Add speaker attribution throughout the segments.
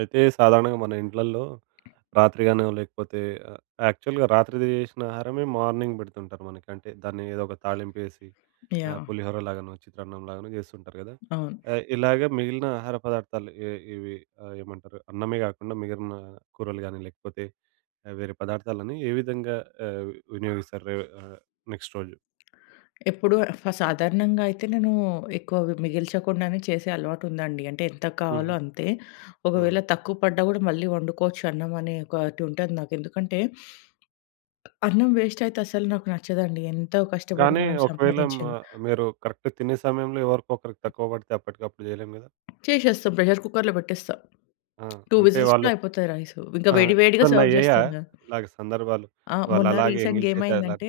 Speaker 1: అయితే సాధారణంగా మన ఇండ్లల్లో రాత్రి గానో లేకపోతే ఆహ్, యాక్చువల్‌గా రాత్రి చేసిన ఆహారమే మార్నింగ్ పెడుతుంటారు మనకి. అంటే దాన్ని ఏదో ఒక తాళింపేసి
Speaker 2: యాహ్!
Speaker 1: పులిహోర లాగానో, చిత్రాన్నం లాగానో చేస్తుంటారు కదా!
Speaker 2: అవును.
Speaker 1: ఇలాగే మిగిలిన ఆహార పదార్థాలు ఇవి ఏమంటారు అన్నమే కాకుండా మిగిలిన కూరలు గానీ లేకపోతే వేరే పదార్థాలని ఏ విధంగా ఆహ్, వినియోగిస్తారు ఆహ్, నెక్స్ట్ రోజు?
Speaker 2: ఎప్పుడు సాధారణంగా అయితే నేను ఎక్కువ మిగిల్చకుండానే చేసే అలవాటుందండి. అంటే ఎంత కావాలో
Speaker 1: హుహు.
Speaker 2: అంతే.
Speaker 1: హ్మ్.
Speaker 2: ఒకవేళ తక్కువ పడ్డా గూడా మళ్ళీ వండుకోవచ్చు అన్నం అనే ఒకటి ఉంటది నాకు. ఎందుకంటే అన్నం వేస్ట్ అయితే అసలు నాకు నచ్చదండి. ఎంతో కష్టపడి
Speaker 1: కానీ
Speaker 2: మనం
Speaker 1: ఒకవేళ
Speaker 2: సంపాదించింది.
Speaker 1: మీరు కరెక్ట్ తినే సమయంలో ఎవరికొకరికి తక్కువ పడితే అప్పటికప్పుడు చేయలేం కదా!
Speaker 2: చేసేస్తాం, ప్రెషర్ కుక్కర్‌లో పెట్టేస్తా.
Speaker 1: ఆ!
Speaker 2: 2
Speaker 1: అంటే
Speaker 2: విజిల్స్‌లో
Speaker 1: వాళ్ళు.
Speaker 2: అయిపోతాయి రైసు. ఇంకా
Speaker 1: ఆ!
Speaker 2: వేడి వేడిగా
Speaker 1: ఎప్పుడన్నా
Speaker 2: సర్వ్
Speaker 1: అయ్యాయా
Speaker 2: చేస్తాం గదా!
Speaker 1: ఇలాగ సందర్భాలు?
Speaker 2: ఆ! మొన్న
Speaker 1: వాళ్ళలాగే ఎంగిలి
Speaker 2: రీసెంట్‌గా
Speaker 1: చేత అలాగ.
Speaker 2: ఏమైందంటే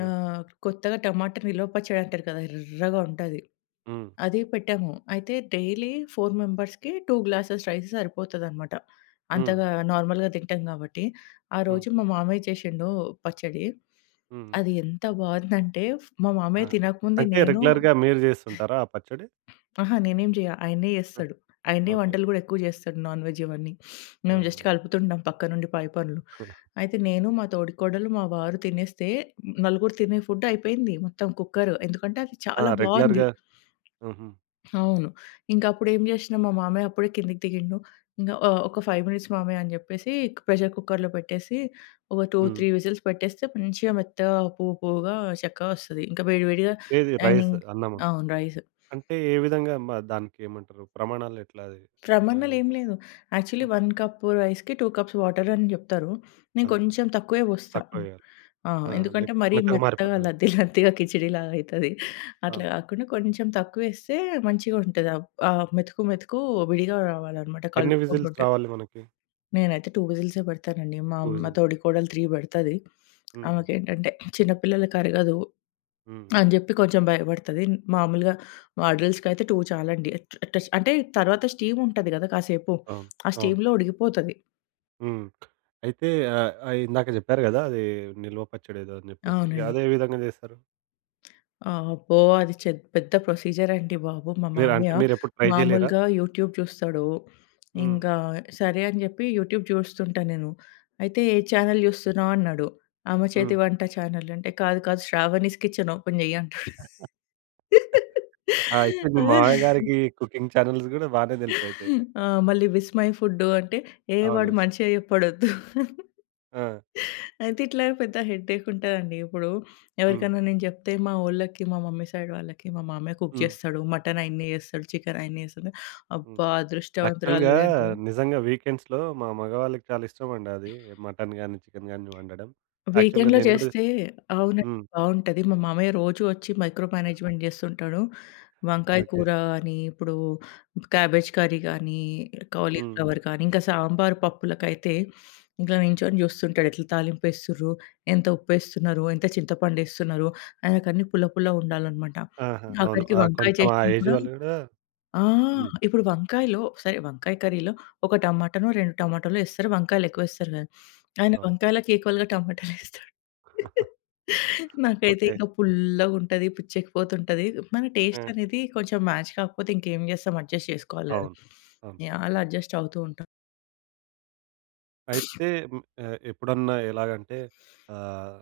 Speaker 1: హ్మ్.
Speaker 2: కొత్తగా టమాటా నిల్వ పచ్చడి అంటారు కదా! ఎర్రగా ఉంటది.
Speaker 1: హ్మ్.
Speaker 2: అది పెట్టాము. అయితే డైలీ 4 మెంబర్స్‌కి 2 గ్లాసెస్ రైస్ సరిపోతదనమాట.
Speaker 1: హ్మ్.
Speaker 2: అంతగా నార్మల్‌గా తింటాం కాబట్టి. ఆ
Speaker 1: హ్మ్.
Speaker 2: రోజు మా మామయ్య చేసిండు పచ్చడి.
Speaker 1: హ్మ్.
Speaker 2: అది ఎంత బావుందంటే మా మామయ్య
Speaker 1: ఆహా!
Speaker 2: తినకముందే
Speaker 1: అంటే
Speaker 2: నేను
Speaker 1: రెగ్యులర్‌గా మీరు జేస్తుంటారా ఆ పచ్చడి?
Speaker 2: అహా! నేనేం జేయ. ఆయనే
Speaker 1: ఆ!
Speaker 2: జేస్తాడు. ఆయనే
Speaker 1: ఓకే.
Speaker 2: వంటలు గూడా ఎక్కువ జేస్తాడు. నాన్ వెజ్ ఇవన్నీ.
Speaker 1: ఆ!
Speaker 2: మేము జస్ట్ కలుపుతుంటాం పక్క నుండి పై పనులు. అయితే నేను, మా తోడికోడలు, మా వారు తినేస్తే నలుగురు తినే ఫుడ్ అయిపోయింది మొత్తం కుక్కర్. ఎందుకంటే అది
Speaker 1: ఆ!
Speaker 2: చాలా బావుంది.
Speaker 1: రెగ్యులర్‌గా. హుహు.
Speaker 2: అవును. ఇంకా అప్పుడేం జేసినా మా మామయ్య అప్పుడే కిందకి దిగిండు. ఒక 5 మినిట్స్ మామయ్య అని జెప్పేసి ప్రెషర్ కుక్కర్‌లో పెట్టేసి ఒక 2,
Speaker 1: హ్మ్.
Speaker 2: 3 విజిల్స్ పెట్టేస్తే మంచిగా మెత్తగా పువ్వు పువ్వుగా చక్కగా ఒస్తది. ఇంకా వేడి వేడిగా
Speaker 1: ఏది
Speaker 2: అండ్
Speaker 1: రైస్,
Speaker 2: ఇం
Speaker 1: అన్నమా?
Speaker 2: అవును. రైస్.
Speaker 1: అంటే ఏ విధంగా దానికేమంటారు ప్రమాణాలు ఎట్లా అది? ఆహ్,
Speaker 2: ప్రమాణాలేం లేదు. యాక్చువల్లీ
Speaker 1: హ్మ్.
Speaker 2: 1 కప్ రైస్‌కి 2 కప్స్ వాటర్ అని జెప్తారు. నేను
Speaker 1: అంతే.
Speaker 2: కొంచెం తక్కువే పోస్తా.
Speaker 1: తక్కువ వేయాలి.
Speaker 2: ఆ!
Speaker 1: ఆ!
Speaker 2: ఎందుకంటే
Speaker 1: లేకపోతే
Speaker 2: మరీ
Speaker 1: మెత్తగా
Speaker 2: మెత్తగా
Speaker 1: మారిపోతది.
Speaker 2: లద్ది లద్దిగా కిచిడీలాగా అయితది. అట్లా
Speaker 1: అవును.
Speaker 2: గాకుండా కొంచెం తక్కువేస్తే మంచిగుంటది. ఆహ్, ఆ మెతుకు మెతుకు విడిగా రావాలన్నమాట
Speaker 1: ఎన్ని విజిల్స్
Speaker 2: కలుపుకుంటుంటే.
Speaker 1: రావాలి మనకి?
Speaker 2: నేనైతే 2 విజిల్సే పెడతానండి. మా
Speaker 1: 2
Speaker 2: మా
Speaker 1: విజిల్స్.
Speaker 2: తోడికోడలు 3 పెడతది.
Speaker 1: హ్మ్. హ్మ్.
Speaker 2: ఆమెకేంటంటే చిన్న పిల్లలకి అరగదు
Speaker 1: హ్మ్. హ్మ్.
Speaker 2: అని జెప్పి కొంచెం భయపడతది. మామూలుగా అడల్ట్స్‌కైతే 2 చాలండి. అట్ అటస్ అంటే తర్వాత స్టీమ్ ఉంటది గదా! కాసేపు.
Speaker 1: అవును.
Speaker 2: ఆ
Speaker 1: అవును.
Speaker 2: స్టీమ్‌లో ఉడికిపోతది.
Speaker 1: హ్మ్. అయితే ఆహ్, ఆహ్, ఇందాక జెప్పారు గదా! అది నిల్వ పచ్చడేదో అని జెప్పేసి.
Speaker 2: అవునండి.
Speaker 1: అదే విధంగా జేస్తారు?
Speaker 2: ఆ! అబ్బో! అది పెద్ద ప్రొసీజర్ అండి బాబు. మా
Speaker 1: మీరు అంటే
Speaker 2: మామయ్య
Speaker 1: మీరెప్పుడు ట్రై జేయలేరా?
Speaker 2: మామూలుగా యూట్యూబ్ చూస్తాడు.
Speaker 1: హ్మ్.
Speaker 2: ఇంకా సరే అని జెప్పి యూట్యూబ్ చూస్తుంటా నేను. అయితే "ఏ ఛానెల్ జూస్తున్నావు?" అన్నాడు. "అమ్మ
Speaker 1: హ్మ్.
Speaker 2: చేతి వంట ఛానెల్" అంటే, "కాదు కాదు, శ్రావణీస్ కిచెన్ ఓపెన్ జెయ్యి" అంటాడు.
Speaker 1: ఆ! అయితే మీ మామయ్య గారికి కుకింగ్ ఛానెల్స్ గూడా బానే తెలుసయితే.
Speaker 2: ఆ! మళ్ళీ విస్మయ్ ఫుడ్డు అంటే, ఏ
Speaker 1: అవును.
Speaker 2: వాడు మంచిగా చెప్పడొద్దు.
Speaker 1: ఆ!
Speaker 2: అయితే ఇట్లా పెద్ద హెడ్‌ఏక్ ఉంటదండి. ఇప్పుడు
Speaker 1: హ్మ్.
Speaker 2: ఎవరికైనా నేను చెప్తే మా వోళ్ళకి, మా మమ్మీ సైడ్ వాళ్ళకి, మా మామయ్య కుక్
Speaker 1: హ్మ్.
Speaker 2: చేస్తాడు. మటన్ ఆయన్నే చేస్తాడు, చికెన్ ఆయన్నే చేస్తాడు.
Speaker 1: హ్మ్.
Speaker 2: అబ్బా!
Speaker 1: యాక్చువల్‌గా
Speaker 2: అదృష్టవంతురాలివి అంటారు.
Speaker 1: నిజంగా వీకెండ్స్‌లో మా మగవాళ్ళకి చాలా ఇష్టమండి అది. మటన్ గానీ, చికెన్ గానీ వండడం. యాక్చువల్‌గా
Speaker 2: వీకెండ్‌లో
Speaker 1: నేను గూడా.
Speaker 2: చేస్తే అవునండి,
Speaker 1: హ్మ్.
Speaker 2: బావుంటది. మా మామయ్య రోజు వచ్చి మైక్రో మేనేజ్‌మెంట్ జేస్తుంటాడు. వంకాయ
Speaker 1: ఓకే.
Speaker 2: కూర అని, ఇప్పుడు క్యాబేజ్ కర్రీ గానీ,
Speaker 1: హ్మ్. హ్మ్.
Speaker 2: కాలీఫ్లవర్ కానీ, ఇంకా సాంబార్ పప్పులకైతే ఇట్లా నించొని జూస్తుంటాడు. ఎట్లా తాలింపేస్తుర్రు? ఎంత ఉప్పేస్తున్నారు? ఎంత చింతపండేస్తున్నారు? ఆయనకన్నీ పుల్ల పుల్లగా ఉండాలనమాట.
Speaker 1: ఆహా! అవును.
Speaker 2: ఆఖరికి
Speaker 1: ఆ!
Speaker 2: వంకాయ
Speaker 1: కొంచెం ఆ
Speaker 2: చేసినా
Speaker 1: ఏజ్
Speaker 2: గూడా
Speaker 1: వాళ్ళు గూడా.
Speaker 2: ఆ!
Speaker 1: హ్మ్.
Speaker 2: ఇప్పుడు వంకాయ కర్రీలో ఒక టమాటానో, 2 టమాటాలో ఏస్తారు. వంకాయలెక్కువేస్తారు గదా! ఆయన
Speaker 1: అవును.
Speaker 2: వంకాయలకి ఈక్వల్‌గా టమాటాలేస్తాడు. నాకైతే
Speaker 1: ఓకే.
Speaker 2: ఇంక పుల్లగుంటది. పుచ్చెక్కిపోతుంటది. మన
Speaker 1: ఆ!
Speaker 2: టేస్ట్ అనేది కొంచెం మ్యాచ్ కాకపోతే ఇంకేం చేస్తాం, అడ్జస్ట్ చేసుకోవాలి గదా!
Speaker 1: అవును. అవును.
Speaker 2: యాహ్! అలా అడ్జస్ట్ అవుతూ ఉంటాం.
Speaker 1: అయితే ఎప్పుడన్నా ఎలాగంటే ఆహ్,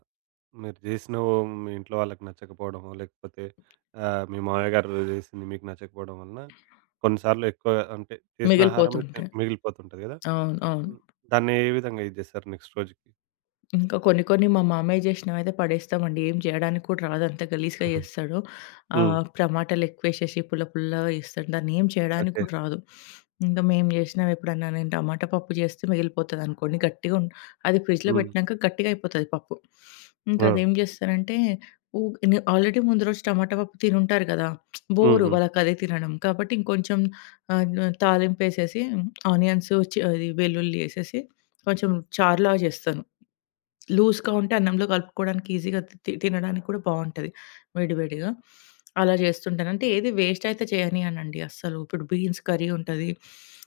Speaker 1: మీరు జేసినవో మీ ఇంట్లో వాళ్ళకి నచ్చకపోవడమో, లేకపోతే మీ మామయ్య గారు జేసింది మీకు నచ్చకపోవడం వలన కొన్నిసార్లు ఎక్కువ అంటే చేసిన ఆహారమే
Speaker 2: మిగిలిపోతుంటాయి.
Speaker 1: మిగిలిపోతుంటది గదా!
Speaker 2: అవును. అవును.
Speaker 1: హ్మ్. దాన్ని ఏ విధంగా ఇది జేస్తారు నెక్స్ట్ రోజుకి?
Speaker 2: ఇంకా కొన్ని కొన్ని మా మామయ్య చేసినవయితే పడేస్తామండి. ఏం జేయడానికి కూడా రాదు. అంత గలీజ్‌గా చేస్తాడు.
Speaker 1: హ్మ్.
Speaker 2: ఆహ్, టమాటాలెక్కువేసేసి పుల్ల పుల్లగా చేస్తాడు. దాన్నేం చేయడానికి
Speaker 1: ఓకే.
Speaker 2: కూడా రాదు. ఇంక మేము చేసినవి ఎప్పుడన్నా నేను టమాటా పప్పు చేస్తే మిగిలిపోతదనుకోండి, గట్టిగా ఉం అది ఫ్రిడ్జ్‌లో
Speaker 1: హ్మ్.
Speaker 2: పెట్టినాక గట్టిగా అయిపోతది పప్పు. ఇంకా
Speaker 1: ఆ!
Speaker 2: అదేం చేస్తానంటే ఉ ఆల్రెడీ ముందు రోజు టమాటా పప్పు తినుంటారు కదా!
Speaker 1: హ్మ్.
Speaker 2: బోరు
Speaker 1: హ్మ్.
Speaker 2: వాళ్ళకదే తినడం. కాబట్టి ఇంకొంచెం ఆహ్, న తాలింపేసేసి ఆనియన్స్, చ అది వెల్లుల్లి ఏసేసి కొంచెం చారులాగా చేస్తాను. లూజ్‌గా ఉంటే అన్నంలో కలుపుకోవడానికి ఈజీగా తి తి తినడానికి కూడా బావుంటది వేడి వేడిగా. అలా చేస్తుంటాను. అంటే ఏది వేస్ట్ అయితే చేయనియనండి అస్సలు. ఇప్పుడు బీన్స్ కర్రీ ఉంటది.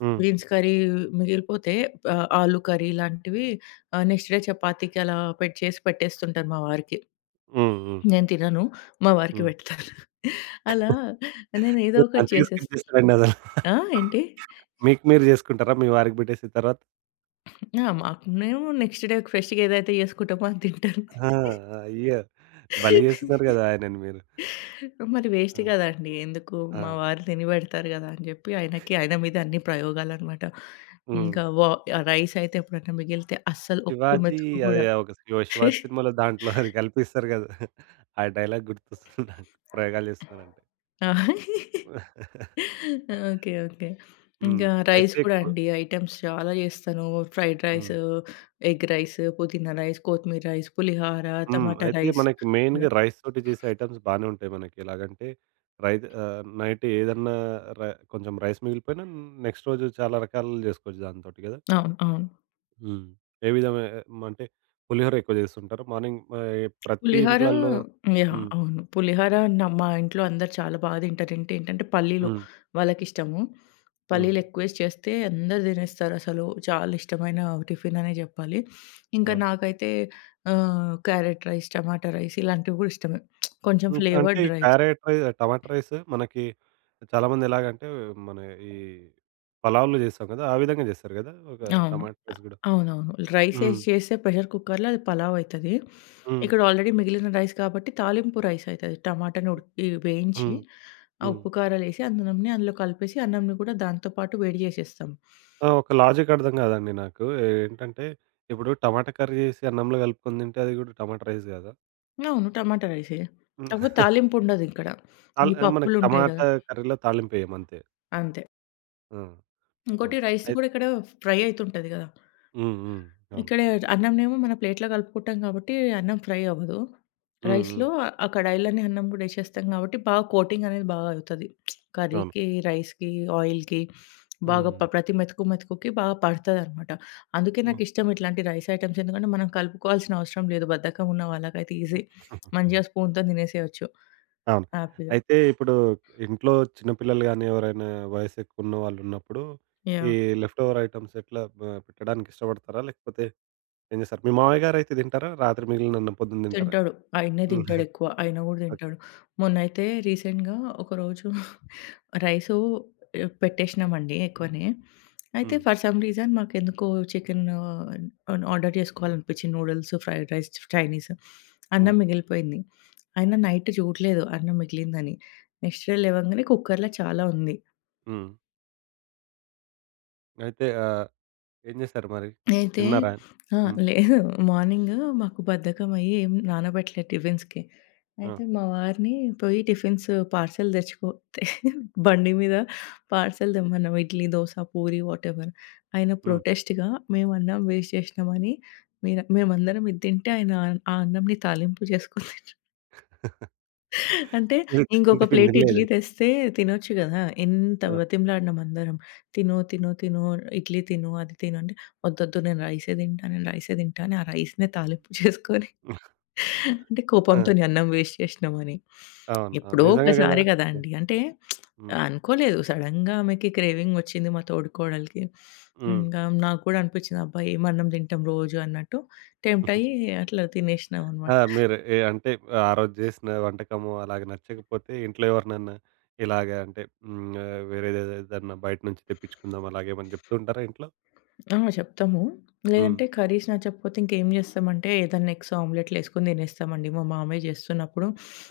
Speaker 1: హ్మ్.
Speaker 2: బీన్స్ కర్రీ మిగిలిపోతే, ఆహ్, ఆలు కర్రీ ఇలాంటివి నెక్స్ట్ డే చపాతీకి అలా పెట్ చేసి పెట్టేస్తుంటాను మా వారికి.
Speaker 1: హ్మ్. హ్మ్.
Speaker 2: నేను తినను. మా వారికి
Speaker 1: హ్మ్.
Speaker 2: పెడతాను. అలా నేను ఏదో
Speaker 1: మీరు
Speaker 2: ఒకటి
Speaker 1: మంచిగా స్కిప్
Speaker 2: చేసేస్తా.
Speaker 1: జేస్తారండి అసలు.
Speaker 2: ఆ! ఏంటి?
Speaker 1: మీకు మీరు జేసుకుంటారా? మీ వారికి బెట్టేసిన తర్వాత?
Speaker 2: ఆ! మాకు మేము నెక్స్ట్ డే ఫ్రెష్‌గా ఏదైతే చేసుకుంటామో అది తింటాను.
Speaker 1: ఆ! అయ్యో! భలే జేస్తున్నారు గదా! ఆయనని మీరు.
Speaker 2: మరి
Speaker 1: ఆ!
Speaker 2: వేస్ట్ గదండీ! ఎందుకు
Speaker 1: ఆ!
Speaker 2: మా వారు తిని బెడతారు గదా అని జెప్పి ఆయనకి ఆయన మీద అన్ని ప్రయోగాలనమాట.
Speaker 1: హ్మ్.
Speaker 2: ఇంకా వ రైస్ అయితే ఎప్పుడన్నా మిగిలితే అస్సలు ఒక్క
Speaker 1: 'శివాజీ'
Speaker 2: మెతుకు
Speaker 1: అది
Speaker 2: గూడా
Speaker 1: ఒక 'శివాజీ' సినిమాలో దాంట్లో అది కల్పిస్తారు గదా! ఆ డైలాగ్ గుర్తొస్తుంది నాకు ప్రయోగాలు చేస్తున్నారంటే.
Speaker 2: ఆ! ఓకే. ఓకే.
Speaker 1: హ్మ్.
Speaker 2: ఇంకా రైస్
Speaker 1: అయితే
Speaker 2: గూడా అండి ఐటెమ్స్ చాలా జేస్తాను. ఫ్రైడ్ రైస్,
Speaker 1: హ్మ్.
Speaker 2: ఎగ్ రైస్, పుదీనా రైస్, కొత్తిమీర రైస్, పులిహార,
Speaker 1: హ్మ్.
Speaker 2: టమాటా
Speaker 1: అయితే
Speaker 2: రైస్
Speaker 1: మనకి
Speaker 2: ఇలా.
Speaker 1: మెయిన్‌గా రైస్ తోటి చేసే ఐటెమ్స్ బానే ఉంటాయి మనకి. ఎలాగంటే రైస్ నైట్ ఏదన్నా ర కొంచెం రైస్ మిగిలిపోయినా నెక్స్ట్ రోజు చాలా రకాలు జేసుకోవచ్చు దాంతోటి గదా!
Speaker 2: అవును. అవును.
Speaker 1: హ్మ్. ఏ విధమైన అంటే పులిహోర ఎక్కువ జేస్తుంటారు. మార్నింగ్ ప్రతి
Speaker 2: పులిహోర
Speaker 1: ఇంట్లల్లో.
Speaker 2: యాహ్!
Speaker 1: హ్మ్.
Speaker 2: అవును. పులిహోర మా ఇంట్లో అందరూ చాలా బాగా తింటారు. ఏంటంటే పల్లీలు
Speaker 1: హ్మ్.
Speaker 2: వాళ్ళకిష్టము.
Speaker 1: హ్మ్.
Speaker 2: పల్లీలు ఎక్కువేసి చేస్తే అందరూ తినేస్తారసలు. చాలా ఇష్టమైన టిఫిన్ అనే జెప్పాలి. ఇంకా
Speaker 1: అవును.
Speaker 2: నాకైతే ఆహ్, క్యారెట్ రైస్, టమాటా రైస్ ఇలాంటివి గూడా ఇష్టమే. కొంచెం
Speaker 1: హ్మ్. అంటే
Speaker 2: ఫ్లేవర్డ్
Speaker 1: ఈ
Speaker 2: రైస్.
Speaker 1: క్యారెట్ రై టమాటా రైస్ మనకి చాలామంది ఎలాగంటే మన ఈ పలావులు చేస్తాం కదా! ఆ విధంగా చేస్తారు కదా! ఒక
Speaker 2: అవును.
Speaker 1: టమాటా
Speaker 2: అ
Speaker 1: రైస్ గూడా.
Speaker 2: అవునవును. రైస్
Speaker 1: హ్మ్.
Speaker 2: ఏసి చేస్తే ప్రెషర్ కుక్కర్‌లో అది పలావ్ అయితది.
Speaker 1: హ్మ్.
Speaker 2: ఇక్కడ ఆల్రెడీ మిగిలిన రైస్ కాబట్టి తాలింపు రైస్ అయితది. టమాటాని ఉడికి వేయించి,
Speaker 1: హ్మ్.
Speaker 2: ఆ
Speaker 1: హ్మ్.
Speaker 2: ఉప్పు కారాలేసి అన్నంని అందులో కలిపేసి అన్నంని కూడా దాంతో పాటు వేడి చేసేస్తాం.
Speaker 1: ఆ! ఒక లాజిక్ అర్థం కాదండి నాకు. ఏంటంటే ఇప్పుడు టమాటా కర్రీ చేసి అన్నంలో కలుపుకొని తింటే అది గూడా టమాటా రైస్ కాదా?
Speaker 2: అవును. టమాటా రైసే. కాకపోతే తాలింపు ఉండదిక్కడ. ఈ
Speaker 1: అల్ మనకి
Speaker 2: పప్పులుంటాయి గదా!
Speaker 1: టమాటా కర్రీలో తాళింపు ఎయ్యం అంతే.
Speaker 2: అంతే.
Speaker 1: ఆ!
Speaker 2: ఇంకోటి
Speaker 1: అవును.
Speaker 2: రైస్
Speaker 1: అయి
Speaker 2: కూడా ఇక్కడ ఫ్రై అయితుంటది గదా!
Speaker 1: హ్మ్. హ్మ్. అవును.
Speaker 2: ఇక్కడ అన్నంనేమో మన ప్లేట్‌లో కలుపుకుంటాం కాబట్టి అన్నం ఫ్రై అవ్వదు.
Speaker 1: హ్మ్. హ్మ్.
Speaker 2: రైస్‌లో ఆ కడాయిలోనే అన్నం కూడా ఏసేస్తాం కాబట్టి బాగా కోటింగ్ అనేది బాగా అవుతది.
Speaker 1: అవును.
Speaker 2: కర్రీకి, రైస్‌కి, ఆయిల్‌కి బాగా
Speaker 1: హ్మ్.
Speaker 2: ప్రతి మెతుకు, మెతుకుకి బాగా పడతదనమాట. అందుకే నాకిష్టం ఇట్లాంటి రైస్ ఐటెమ్స్, ఎందుకంటే మనం కలుపుకోవాల్సిన అవసరం లేదు. బద్ధకం ఉన్న వాళ్ళకైతే ఈజీ.
Speaker 1: ఓకే.
Speaker 2: మంచిగా స్పూన్‌తోని తినేసేయొచ్చు
Speaker 1: అవును.
Speaker 2: హ్యాపీగా.
Speaker 1: అయితే ఇప్పుడు ఇంట్లో చిన్న పిల్లలు గాని, ఎవరైనా వయసు ఎక్కువున్న వాళ్ళున్నప్పుడు, ఈ
Speaker 2: యాహ్!
Speaker 1: లెఫ్ట్ ఓవర్ ఐటెమ్స్ ఎట్లా బ పెట్టడానికి ఇష్టపడతారా? లేకపోతే ఏం చేస్తారు? మీ మామయ్య గారైతే తింటారా? రాత్రి మిగిలినన్నం పొద్దున తింటారా?
Speaker 2: తింటాడు. ఆయన్నే
Speaker 1: హ్మ్.
Speaker 2: తింటాడెక్కువ. ఆయన కూడా
Speaker 1: ఓకే.
Speaker 2: తింటాడు. మొన్నైతే రీసెంట్‌గా ఒకరోజు రైసు, ఆహ్, పెట్టేసినామండి ఎక్కువనే. అయితే
Speaker 1: హ్మ్.
Speaker 2: ఫర్ సమ్ రీజన్ మాకెందుకో చికెన్, ఆహ్, ఆర్డర్ చేసుకోవాలనిపించింది. Noodles, fried rice, Chinese. అన్నం
Speaker 1: హ్మ్.
Speaker 2: మిగిలిపోయింది. అయినా నైట్ చూడలేదు అన్నం మిగిలిందని. నెక్స్ట్ డే లేవంగానే కుక్కర్‌లో చాలా ఉంది.
Speaker 1: హ్మ్. అయితే ఏం చేశారు మరి?
Speaker 2: అయితే
Speaker 1: తిన్నారా ఆయన?
Speaker 2: ఆ!
Speaker 1: హ్మ్.
Speaker 2: లేదు. మార్నింగ్ మాకు బద్ధకమయ్యి ఏం నానబెట్టలేదు టిఫిన్స్‌కి.
Speaker 1: ఆ!
Speaker 2: అయితే మా వారిని పోయి టిఫిన్స్ పార్సెల్ తెచ్చుకో తె బండి మీద పార్సెల్ తెమ్మన్నాం. ఇడ్లీ, దోస, పూరి, వాటెవర్. ఆయన
Speaker 1: హ్మ్.
Speaker 2: ప్రొటెస్ట్‌గా, "మేము అన్నం వేస్ట్ చేసినామని, మేమందరం ఇది తింటే ఆయన ఆ అన్నంని తాలింపు చేసుకుంది." అంటే
Speaker 1: ఇది టిఫిన్
Speaker 2: ఇంకొక
Speaker 1: టిఫిన్
Speaker 2: ప్లేట్
Speaker 1: తినలేదు.
Speaker 2: ఇడ్లీ తెస్తే తినొచ్చు
Speaker 1: హ్మ్.
Speaker 2: గదా! ఎంత
Speaker 1: ఆ!
Speaker 2: బతిమలాడినాం అందరం. తిను,
Speaker 1: హ్మ్.
Speaker 2: తిను, తిను, ఇడ్లీ తిను, అది తిను అంటే, వద్దొద్దు నేను రైసే తింటా, నేను రైసే తింటా అని ఆ రైస్‌నే తాలింపు చేసుకొని, అంటే
Speaker 1: ఆ!
Speaker 2: కోపంతోని అన్నం వేస్ట్ చేసినామని.
Speaker 1: అవును. అవును.
Speaker 2: ఎప్పుడో
Speaker 1: నిజంగా గదా!
Speaker 2: ఒకసారి గదా అండి. అంటే
Speaker 1: హ్మ్.
Speaker 2: అనుకోలేదు, సడెన్‌గా ఆమెకి క్రేవింగ్ వచ్చింది మా తోడికోడలికి.
Speaker 1: హ్మ్.
Speaker 2: ఇంకా నాకు కూడా అనిపించింది అబ్బా! ఏం అన్నం తింటాం రోజు అన్నట్టు టెంప్ట్ అయ్యి అట్లా
Speaker 1: ఆ!
Speaker 2: తినేసినామనమాట.
Speaker 1: మీరు అంటే ఆ రోజు చేసిన వంటకము అలాగా నచ్చకపోతే ఇంట్లో ఎవరినన్నా ఇలాగ అంటే హ్మ్. వేరేదేదన్నా బయట నుంచి తెప్పించుకుందాం అలాగేమని చెప్తూ ఉంటారా ఇంట్లో?
Speaker 2: ఆ! చెప్తాము.
Speaker 1: హ్మ్.
Speaker 2: లేదంటే కర్రీస్ నచ్చకపోతే ఇంకేం జేస్తామంటే ఏదన్నా ఎగ్స్ ఆమ్లెట్‌లేసుకొని తినేస్తామండి. మా మామయ్య జేస్తున్నప్పుడు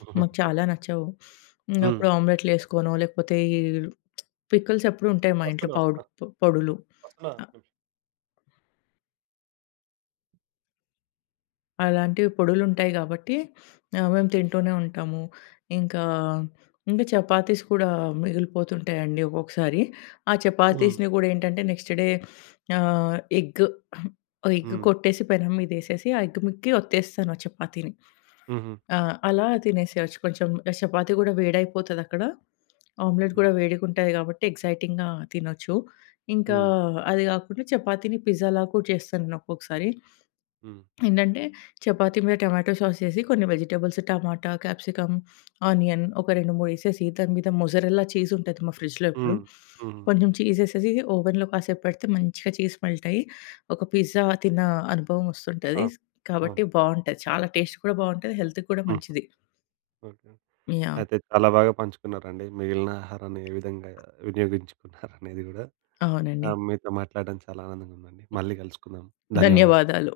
Speaker 1: హుహు.
Speaker 2: మాకు చాలా నచ్చవు. ఇంగ
Speaker 1: హ్మ్.
Speaker 2: అప్పుడు ఆమ్లెట్‌లేసుకోనో లేకపోతే ఈ పికిల్స్ ఎప్పుడు ఉంటాయి మా ఇంట్లో,
Speaker 1: వస్తున్నా. వస్తున్నా.
Speaker 2: పొడులు.
Speaker 1: వస్తున్నా. ఒక్క నిమిషం. అయ్యో!
Speaker 2: అలాంటివి పొడులుంటాయి గాబట్టి ఆహ్, మేము తింటూనే ఉంటాము. ఇంకా, ఇంకా చపాతీస్ కూడా మిగిలిపోతుంటాయండి ఒక్కొక్కసారి. ఆ
Speaker 1: హ్మ్.
Speaker 2: చపాతీస్‌ని గూడా ఏంటంటే నెక్స్ట్ డే ఆహ్, ఎగ్ ఎగ్
Speaker 1: హ్మ్.
Speaker 2: కొట్టేసి పెనం మీదేసేసి ఆ ఎగ్ ముక్కి ఒత్తేస్తాను ఆ చపాతీని.
Speaker 1: హుహు.
Speaker 2: ఆ! అలా తినేసేయొచ్చు. కొంచెం చపాతీ గూడా వేడైపోతదక్కడ. ఆమ్లెట్
Speaker 1: హ్మ్.
Speaker 2: గూడా వేడిగుంటది గాబట్టి ఎక్సైటింగ్‌గా తినొచ్చు. ఇంకా
Speaker 1: హ్మ్.
Speaker 2: అది గాకుండా చపాతీని పిజ్జాలా కూడా చేస్తాను నేను ఒక్కొక్కసారి.
Speaker 1: హ్మ్.
Speaker 2: ఏంటంటే చపాతీ మీద టమాటో సాసేసి కొన్ని వెజిటబుల్స్ టమాటా, క్యాప్సికమ్, ఆనియన్ ఒక 2, 3 ఏసేసి దాని మీద మొజరెల్లా చీజ్ ఉంటది మా ఫ్రిడ్జ్‌లో ఎప్పుడు.
Speaker 1: హ్మ్. హ్మ్.
Speaker 2: కొంచెం చీసేసేసి ఓవెన్‌లో కాసేపు పెడితే మంచిగా చీజ్ మెల్ట్ అయ్యి ఒక పిజ్జా తిన్న అనుభవం వస్తుంటది.
Speaker 1: అవును. అవును.
Speaker 2: కాబట్టి బావుంటది. చాలా టేస్ట్ కూడా బావుంటది. హెల్త్‌కి కూడా
Speaker 1: హుహు.
Speaker 2: మంచిది.
Speaker 1: ఓకే.
Speaker 2: యాహ్!
Speaker 1: అయితే చాలా బాగా పంచుకున్నారండి. మిగిలిన ఆహారాన్ని ఏ విధంగా వినియోగించుకున్నారనేది గూడా. ఆ!
Speaker 2: అవునండి.
Speaker 1: మీతో మాట్లాడడం చాలా ఆనందంగా ఉందండి. మళ్ళీ కలుసుకుందాం. ధన్యవాదాలు.
Speaker 2: ధన్యవాదాలు.